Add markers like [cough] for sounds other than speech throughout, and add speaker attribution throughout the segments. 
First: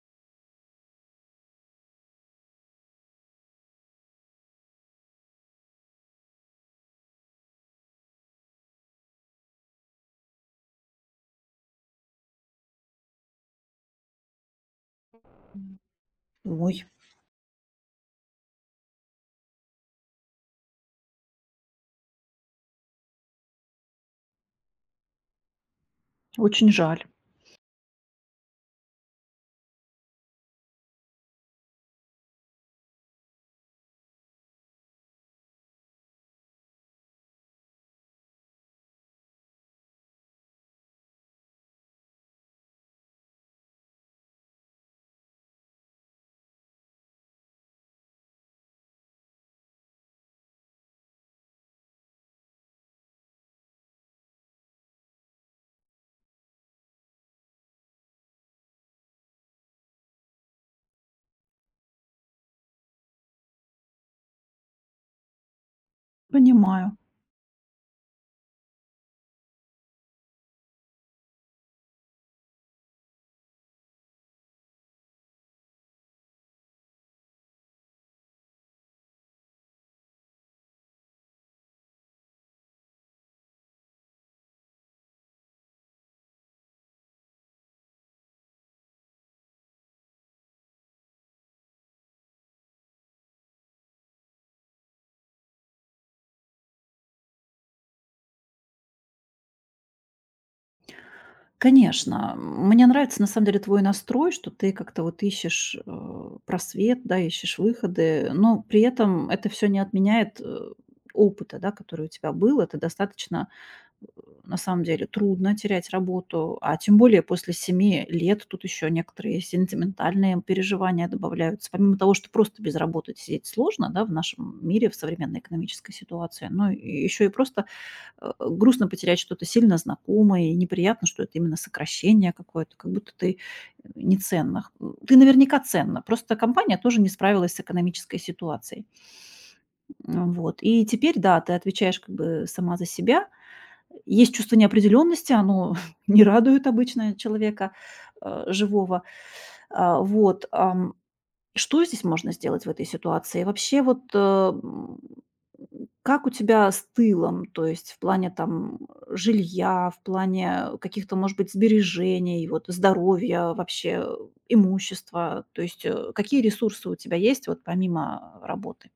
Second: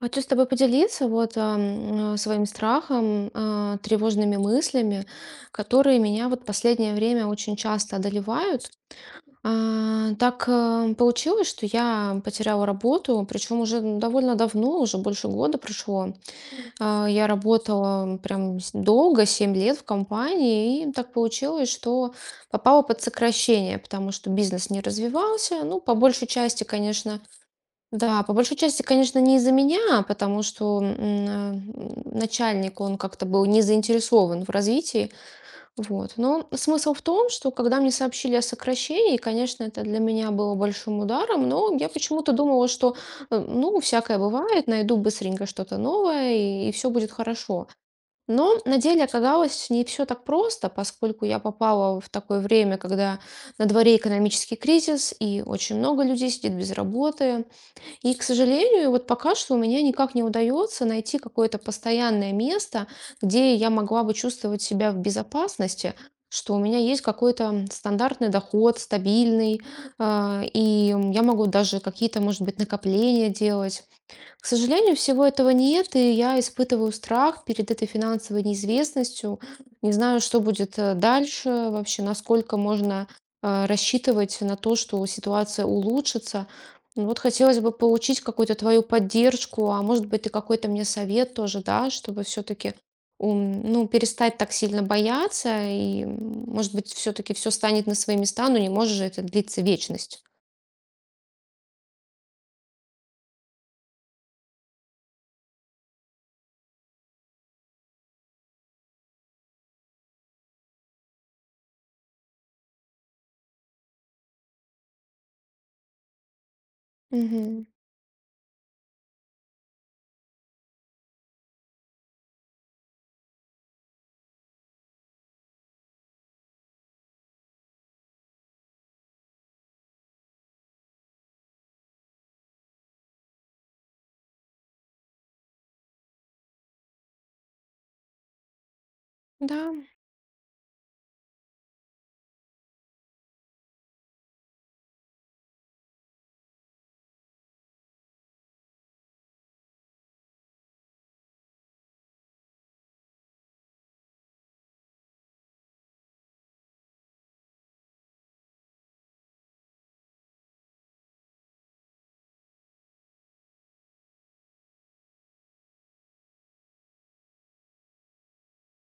Speaker 1: Хочу с тобой поделиться вот своим страхом, тревожными мыслями, которые меня вот последнее время очень часто одолевают. Так получилось, что я потеряла работу, причем уже довольно давно, уже больше 1 года прошло.
Speaker 2: Ой,
Speaker 1: Я работала прям долго, 7 лет в компании, и так получилось, что попала под сокращение, потому что бизнес не развивался. Ну, по большей части,
Speaker 2: очень жаль.
Speaker 1: конечно, да, по большей части, конечно, не из-за меня, потому что э, начальник, он как-то был не заинтересован в развитии. Вот. Но смысл в том, что когда мне сообщили о сокращении, конечно, это для меня было большим ударом, но я почему-то думала, что, ну, всякое бывает, найду быстренько что-то новое, и все будет хорошо. Но на деле оказалось не все так просто, поскольку я попала в такое время, когда на дворе экономический кризис, и очень много людей сидит без работы. И, к сожалению, вот пока что у меня никак не удается найти какое-то постоянное место, где я могла бы чувствовать себя в безопасности, что у меня
Speaker 2: Понимаю.
Speaker 1: есть какой-то стандартный доход, стабильный, и я могу даже какие-то, может быть, накопления делать, к сожалению, всего этого нет, и я испытываю страх перед этой финансовой неизвестностью. Не знаю, что будет дальше, вообще, насколько можно рассчитывать на то, что ситуация улучшится. Ну вот хотелось бы получить какую-то твою поддержку, а может быть, ты какой-то мне совет тоже, да, чтобы все-таки ну, перестать так сильно бояться, и, может быть, все-таки все станет на свои места, но не может же это длиться вечность.
Speaker 2: Конечно, мне нравится на самом деле твой настрой, что ты как-то вот ищешь просвет, да, ищешь выходы, но при этом это все не отменяет опыта, да, который у тебя был. Это достаточно, э, на самом деле, трудно терять работу, а тем более после
Speaker 1: Мгм.
Speaker 2: 7 лет тут еще некоторые сентиментальные переживания добавляются. Помимо того, что просто без работы сидеть сложно, да, в нашем мире, в современной экономической ситуации, но еще и просто грустно потерять что-то сильно знакомое, и неприятно, что это именно сокращение какое-то, как будто ты не ценна. Ты наверняка ценна, просто компания тоже не справилась с экономической ситуацией.
Speaker 1: Да.
Speaker 2: Вот. И теперь, да, ты отвечаешь как бы сама за себя. Есть чувство неопределенности, оно [laughs] не радует обычно человека живого. Вот. Что здесь можно сделать в этой ситуации? Вообще вот, как у тебя с тылом? То есть в плане там жилья, в плане каких-то, может быть, сбережений, вот здоровья, вообще имущества. То есть, какие ресурсы у тебя есть вот помимо работы?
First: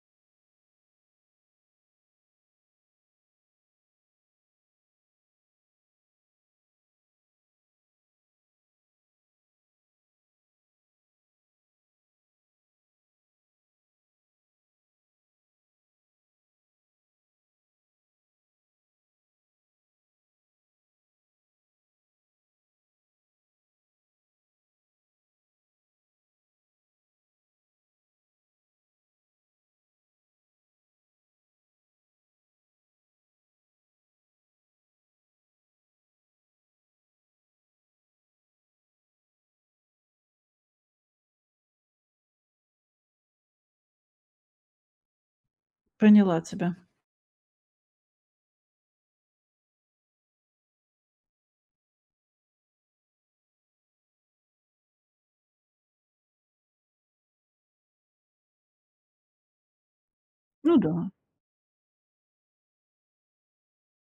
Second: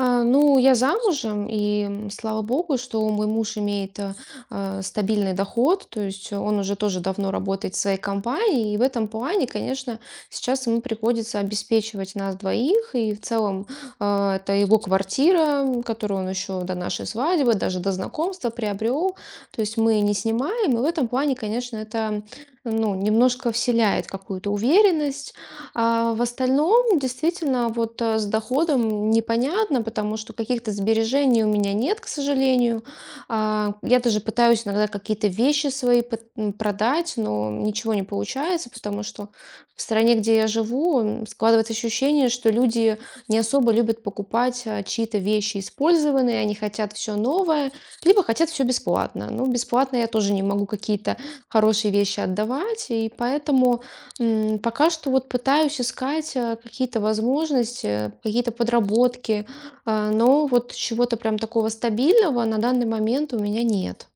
Speaker 1: Ну, я замужем, и слава богу, что мой муж имеет стабильный доход, то есть он уже тоже давно работает в своей компании, и в этом плане, конечно, сейчас ему приходится обеспечивать нас двоих, и в целом это его квартира, которую он еще до нашей свадьбы, даже до знакомства приобрел, то есть мы не снимаем, и в этом плане, конечно, это ну, немножко вселяет какую-то уверенность, а в остальном действительно вот, с доходом непонятно, потому что каких-то сбережений у меня нет, к сожалению. Я даже пытаюсь иногда какие-то вещи свои продать, но ничего не получается, потому что в стране, где я живу, складывается ощущение, что люди не особо любят покупать, чьи-то вещи
Speaker 2: Поняла
Speaker 1: использованные, они
Speaker 2: тебя.
Speaker 1: хотят все новое, либо хотят все бесплатно. Ну, бесплатно я тоже не могу какие-то хорошие вещи отдавать, и поэтому пока что вот пытаюсь искать какие-то возможности, какие-то подработки, но вот
Speaker 2: Ну да.
Speaker 1: чего-то прям такого стабильного на данный момент у меня нет.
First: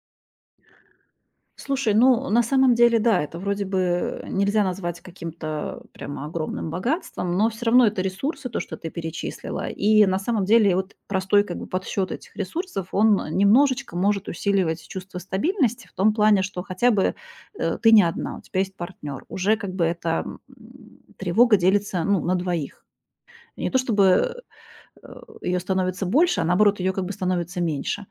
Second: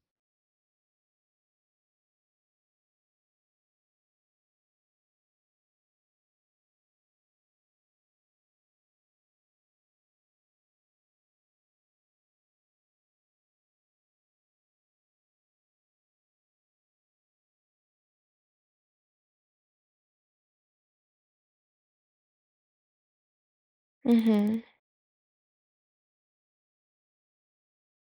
Speaker 2: Слушай, ну, на самом деле, да, это вроде бы нельзя назвать каким-то прямо огромным богатством, но все равно это ресурсы, то, что ты перечислила. И на самом деле вот простой как бы подсчет этих ресурсов, он немножечко может усиливать чувство стабильности в том плане, что хотя бы ты не одна, у тебя есть партнер. Уже как бы эта тревога делится, ну, на двоих. Не то чтобы
Speaker 1: Мгм.
Speaker 2: ее становится больше, а наоборот, ее как бы становится меньше.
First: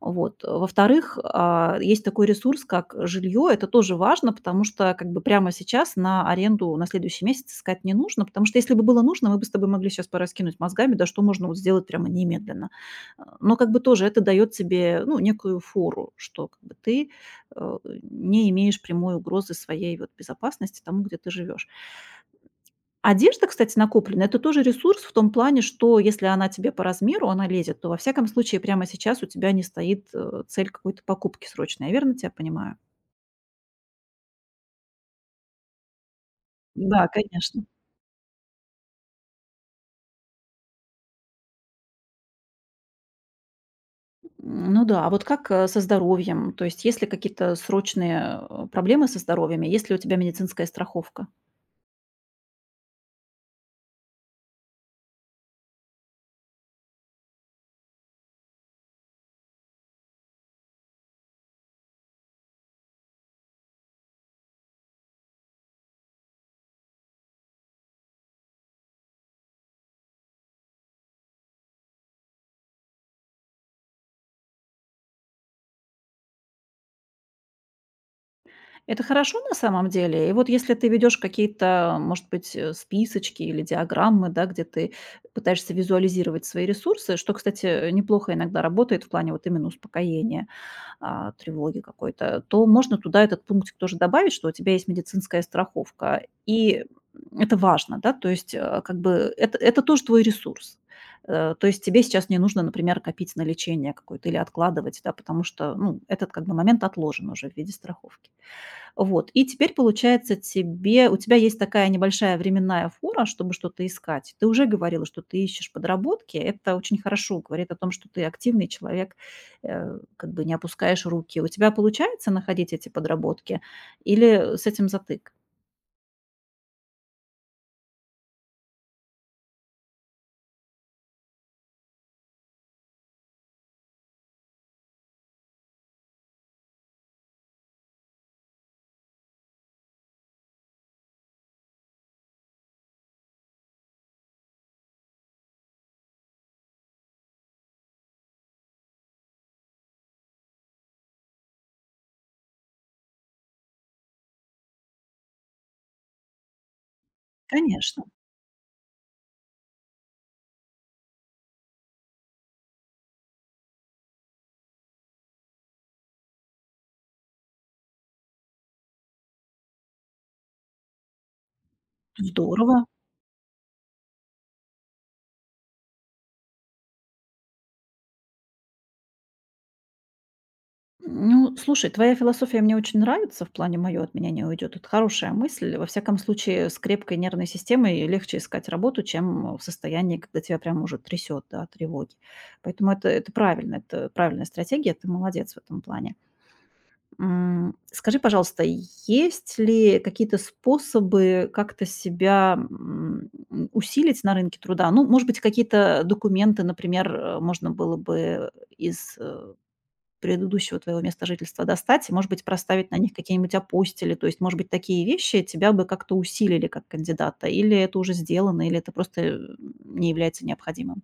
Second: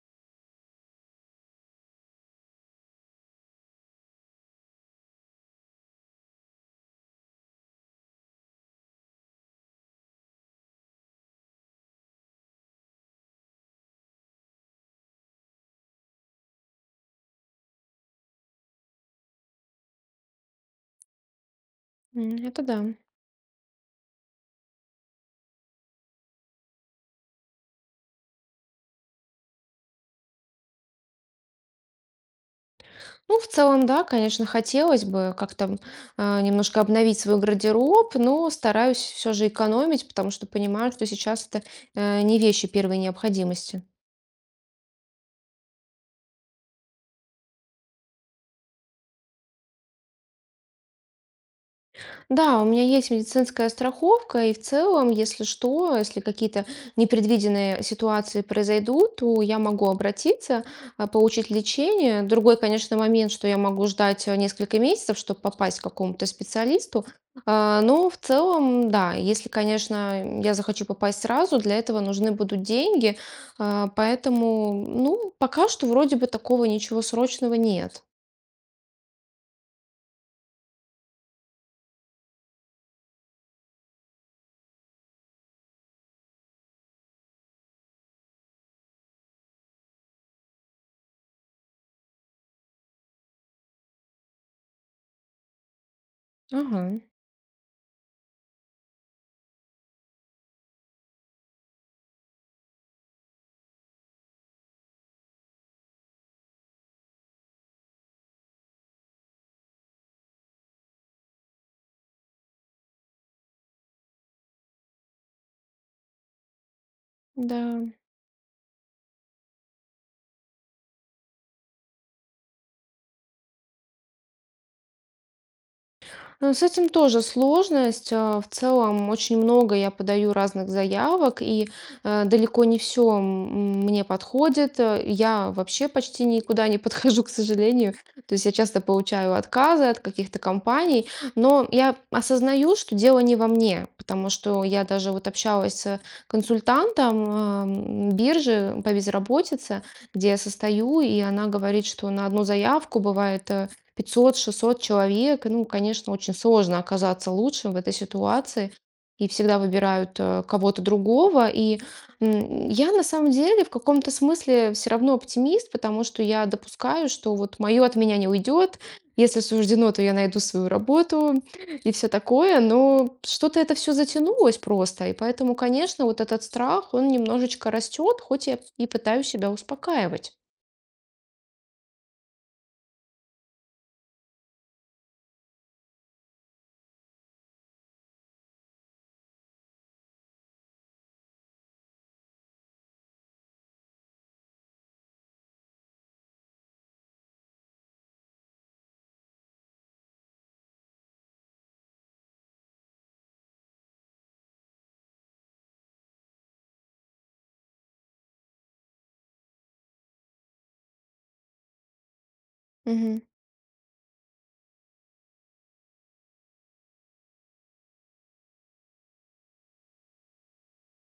Speaker 2: Вот. Во-вторых, есть такой ресурс, как жилье. Это тоже важно, потому что как бы прямо сейчас на аренду на следующий месяц искать не нужно, потому что если бы было нужно, мы бы с тобой могли сейчас пораскинуть мозгами, да что можно вот сделать прямо немедленно. Но как бы тоже это дает тебе ну, некую фору, что как бы ты э, не имеешь прямой угрозы своей вот безопасности тому, где ты живешь.
Speaker 1: Это да.
Speaker 2: Одежда, кстати, накопленная — это тоже ресурс в том плане, что если она тебе по размеру, она лезет, то, во всяком случае, прямо сейчас у тебя не стоит цель какой-то покупки срочной. Я верно тебя понимаю?
Speaker 1: Ну, в целом, да, конечно, хотелось бы как-то немножко
Speaker 2: Да,
Speaker 1: обновить свой
Speaker 2: конечно.
Speaker 1: гардероб, но стараюсь все же экономить, потому что понимаю, что сейчас это не вещи первой необходимости.
Speaker 2: М, ну да. А вот как, со здоровьем? То есть есть ли какие-то срочные проблемы со здоровьем? И есть ли у тебя медицинская страховка?
Speaker 1: Да, у меня есть медицинская страховка, и в целом, если что, если какие-то непредвиденные ситуации произойдут, то я могу обратиться, получить лечение. Другой, конечно, момент, что я могу ждать несколько месяцев, чтобы попасть к какому-то специалисту. Но в целом, да, если, конечно, я захочу попасть сразу, для этого нужны будут деньги. Поэтому, ну, пока что вроде бы такого ничего срочного нет.
Speaker 2: Это хорошо на самом деле. И вот если ты ведешь какие-то, может быть, списочки или диаграммы, да, где ты пытаешься визуализировать свои ресурсы, что, кстати, неплохо иногда работает в плане вот именно успокоения, тревоги какой-то, то можно туда этот пунктик тоже добавить, что у тебя есть медицинская страховка. И
Speaker 1: Ага,
Speaker 2: это важно, да, то есть как бы это тоже твой ресурс. То есть тебе сейчас не нужно, например, копить на лечение какое-то или откладывать, да, потому что ну, этот как бы момент отложен уже в виде страховки. Вот, и теперь, получается, тебе у тебя есть такая небольшая временная фора, чтобы что-то искать. Ты уже говорила, что ты ищешь подработки. Это очень хорошо говорит о том,
Speaker 1: да.
Speaker 2: что ты активный человек, как бы не опускаешь руки. У тебя получается находить эти подработки или с этим затык?
Speaker 1: Ну, с этим тоже сложность. В целом очень много я подаю разных заявок, и далеко не все мне подходит. Я вообще почти никуда не [laughs] подхожу, к сожалению. То есть я часто получаю отказы от каких-то компаний, но я осознаю, что дело не во мне, потому что я даже вот общалась с консультантом биржи по безработице, где я состою, и она говорит, что на одну заявку бывает 500-600 человек, ну, конечно, очень сложно оказаться лучшим в этой
Speaker 2: Конечно,
Speaker 1: ситуации, и всегда выбирают кого-то другого. И я на самом деле в каком-то смысле все равно оптимист, потому что я допускаю, что вот мое от меня не уйдет, если суждено, то я найду свою работу и все такое,
Speaker 2: здорово.
Speaker 1: но что-то это все затянулось просто, и поэтому, конечно, вот этот страх, он немножечко растет, хоть я и пытаюсь себя успокаивать.
Speaker 2: Ну, слушай, твоя философия мне очень нравится, в плане мое от меня не уйдет. Это хорошая мысль. Во всяком случае, с крепкой нервной системой легче искать работу, чем в состоянии, когда тебя прям уже трясет, да, от тревоги. Поэтому это правильно, это правильная стратегия, ты молодец в этом плане. Скажи, пожалуйста, есть ли какие-то способы как-то себя усилить на рынке труда? Ну, может быть, какие-то документы, например, можно было бы из предыдущего твоего места жительства достать и, может быть, проставить на них какие-нибудь апостили. То есть, может быть, такие вещи тебя бы как-то усилили как кандидата, или это уже сделано, или это просто не является необходимым?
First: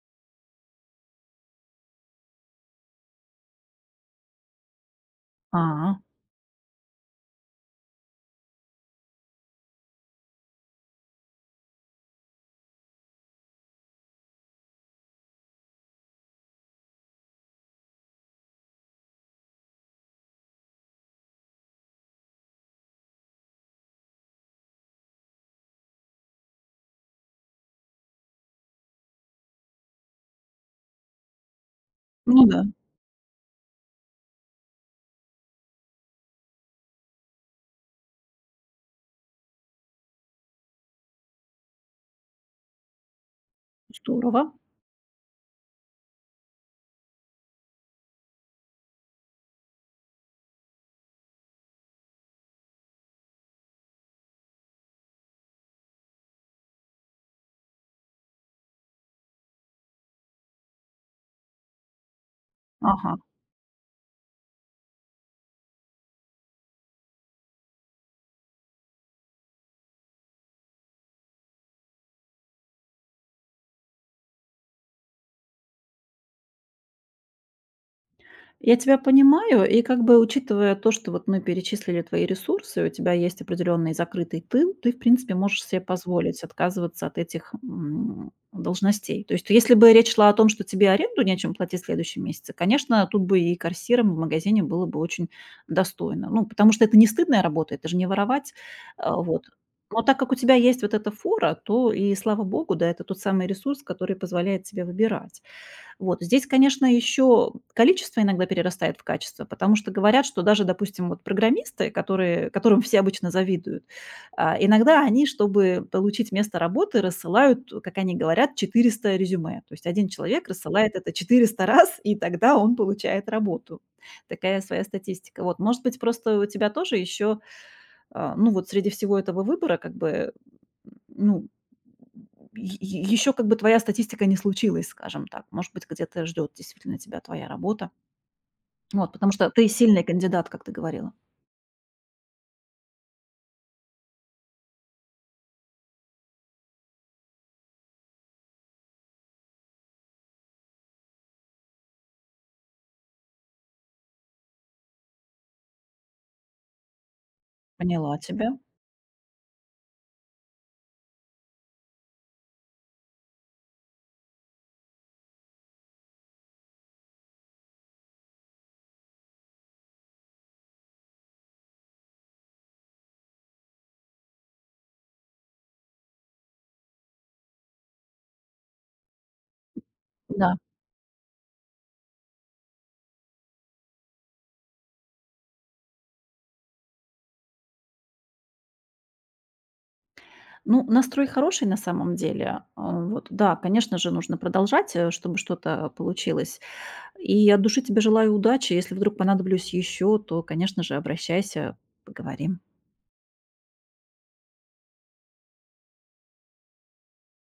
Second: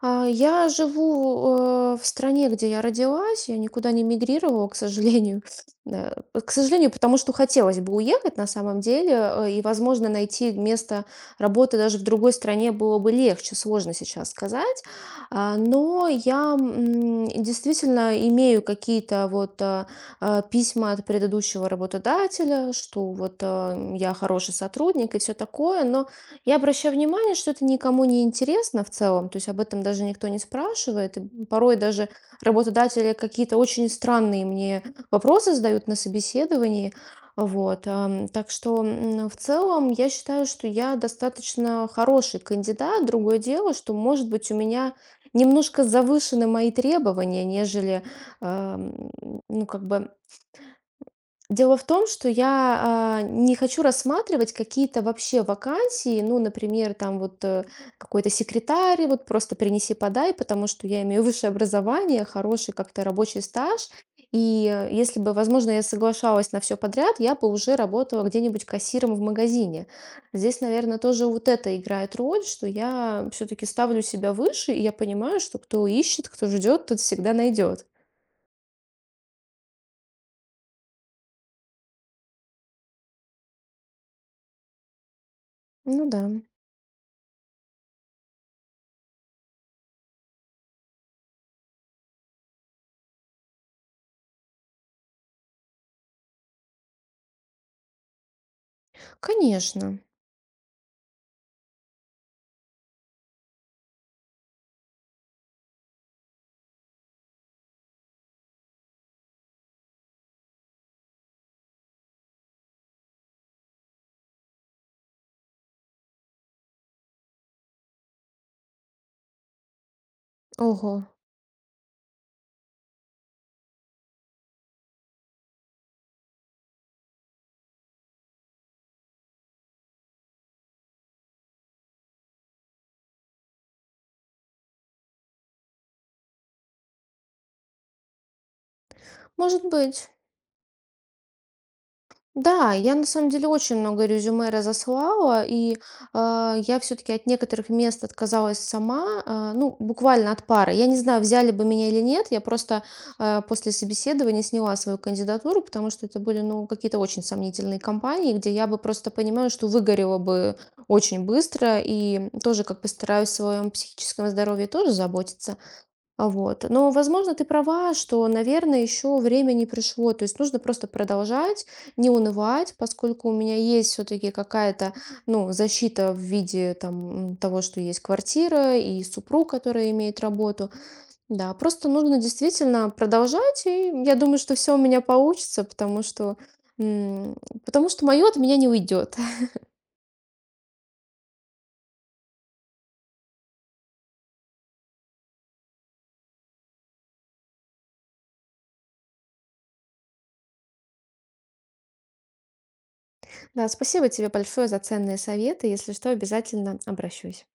Speaker 1: Я живу, в стране, где я родилась. Я никуда не мигрировала, к сожалению. [laughs]
Speaker 2: А,
Speaker 1: Да, к сожалению, потому что хотелось бы уехать на самом деле, и, возможно, найти место работы даже в другой стране было бы легче, сложно сейчас сказать. Но я, действительно имею какие-то вот, письма от предыдущего работодателя, что вот, я хороший сотрудник и все такое, но я обращаю внимание, что это никому не интересно в целом, то есть об этом даже никто не спрашивает. И порой даже
Speaker 2: ну да,
Speaker 1: работодатели какие-то очень странные мне вопросы задают на собеседовании. Вот. Так что в целом я считаю, что я достаточно хороший кандидат. Другое дело, что, может быть,
Speaker 2: здорово.
Speaker 1: у меня немножко завышены мои требования, нежели, ам, ну, как бы, дело в том, что я не хочу рассматривать какие-то вообще вакансии, ну, например, там вот какой-то секретарь, вот просто принеси, подай, потому что я имею высшее образование, хороший как-то
Speaker 2: Ага.
Speaker 1: рабочий стаж. И если бы, возможно, я соглашалась на все подряд, я бы уже работала где-нибудь кассиром в магазине. Здесь, наверное, тоже вот это играет роль, что я все-таки ставлю себя выше, и я понимаю, что кто ищет, кто ждет, тот всегда найдет.
Speaker 2: Я тебя понимаю, и как бы, учитывая то, что вот мы перечислили твои ресурсы, у тебя есть определенный закрытый тыл, ты, в принципе, можешь себе
Speaker 1: Ну да,
Speaker 2: позволить отказываться от этих должностей. То есть, если бы речь шла о том, что тебе аренду нечем платить в следующем месяце, конечно, тут бы и кассиром в магазине было бы очень достойно. Ну, потому что это не стыдная работа, это же не воровать. Вот.
Speaker 1: конечно.
Speaker 2: Но так как у тебя есть вот эта фора, то и слава богу, да, это тот самый ресурс, который позволяет тебе выбирать. Вот здесь, конечно, еще количество иногда перерастает в качество, потому что говорят, что даже, допустим, вот программисты, которым все обычно завидуют, иногда они, чтобы получить место работы, рассылают, как они говорят, 400 резюме. То есть один человек
Speaker 1: Ого.
Speaker 2: рассылает это 400 раз, и тогда он получает работу. Такая своя статистика. Вот, может быть, просто у тебя тоже еще, ну вот, среди всего этого выбора, как бы, ну, еще как бы твоя статистика не случилась, скажем так. Может быть, где-то ждет действительно тебя твоя работа. Вот, потому что
Speaker 1: Может
Speaker 2: ты сильный
Speaker 1: быть.
Speaker 2: кандидат, как ты говорила.
Speaker 1: Да, я на самом деле очень много резюме разослала, и я все-таки от некоторых мест отказалась сама, ну, буквально от пары. Я не знаю, взяли бы меня или нет, я просто после собеседования сняла свою кандидатуру, потому что это были, ну, какие-то очень сомнительные
Speaker 2: Поняла
Speaker 1: компании,
Speaker 2: тебя.
Speaker 1: где я бы просто понимаю, что выгорела бы очень быстро, и тоже как постараюсь о своем психическом здоровье тоже заботиться. Вот. Но, возможно, ты права, что, наверное, еще время не пришло. То есть нужно просто продолжать, не унывать, поскольку у меня есть все-таки какая-то, ну, защита в виде там, того, что есть квартира и супруг, который имеет
Speaker 2: Да.
Speaker 1: работу. Да, просто нужно действительно продолжать, и я думаю, что все у меня получится, м, потому что мое от меня не уйдет. [laughs]
Speaker 2: Ну, настрой хороший на самом деле. Вот, да, конечно же, нужно продолжать, чтобы что-то получилось. И от души тебе желаю удачи. Если вдруг понадоблюсь еще, то, конечно же, обращайся, поговорим.
Speaker 1: Да, спасибо тебе большое за ценные советы. Если что, обязательно обращусь.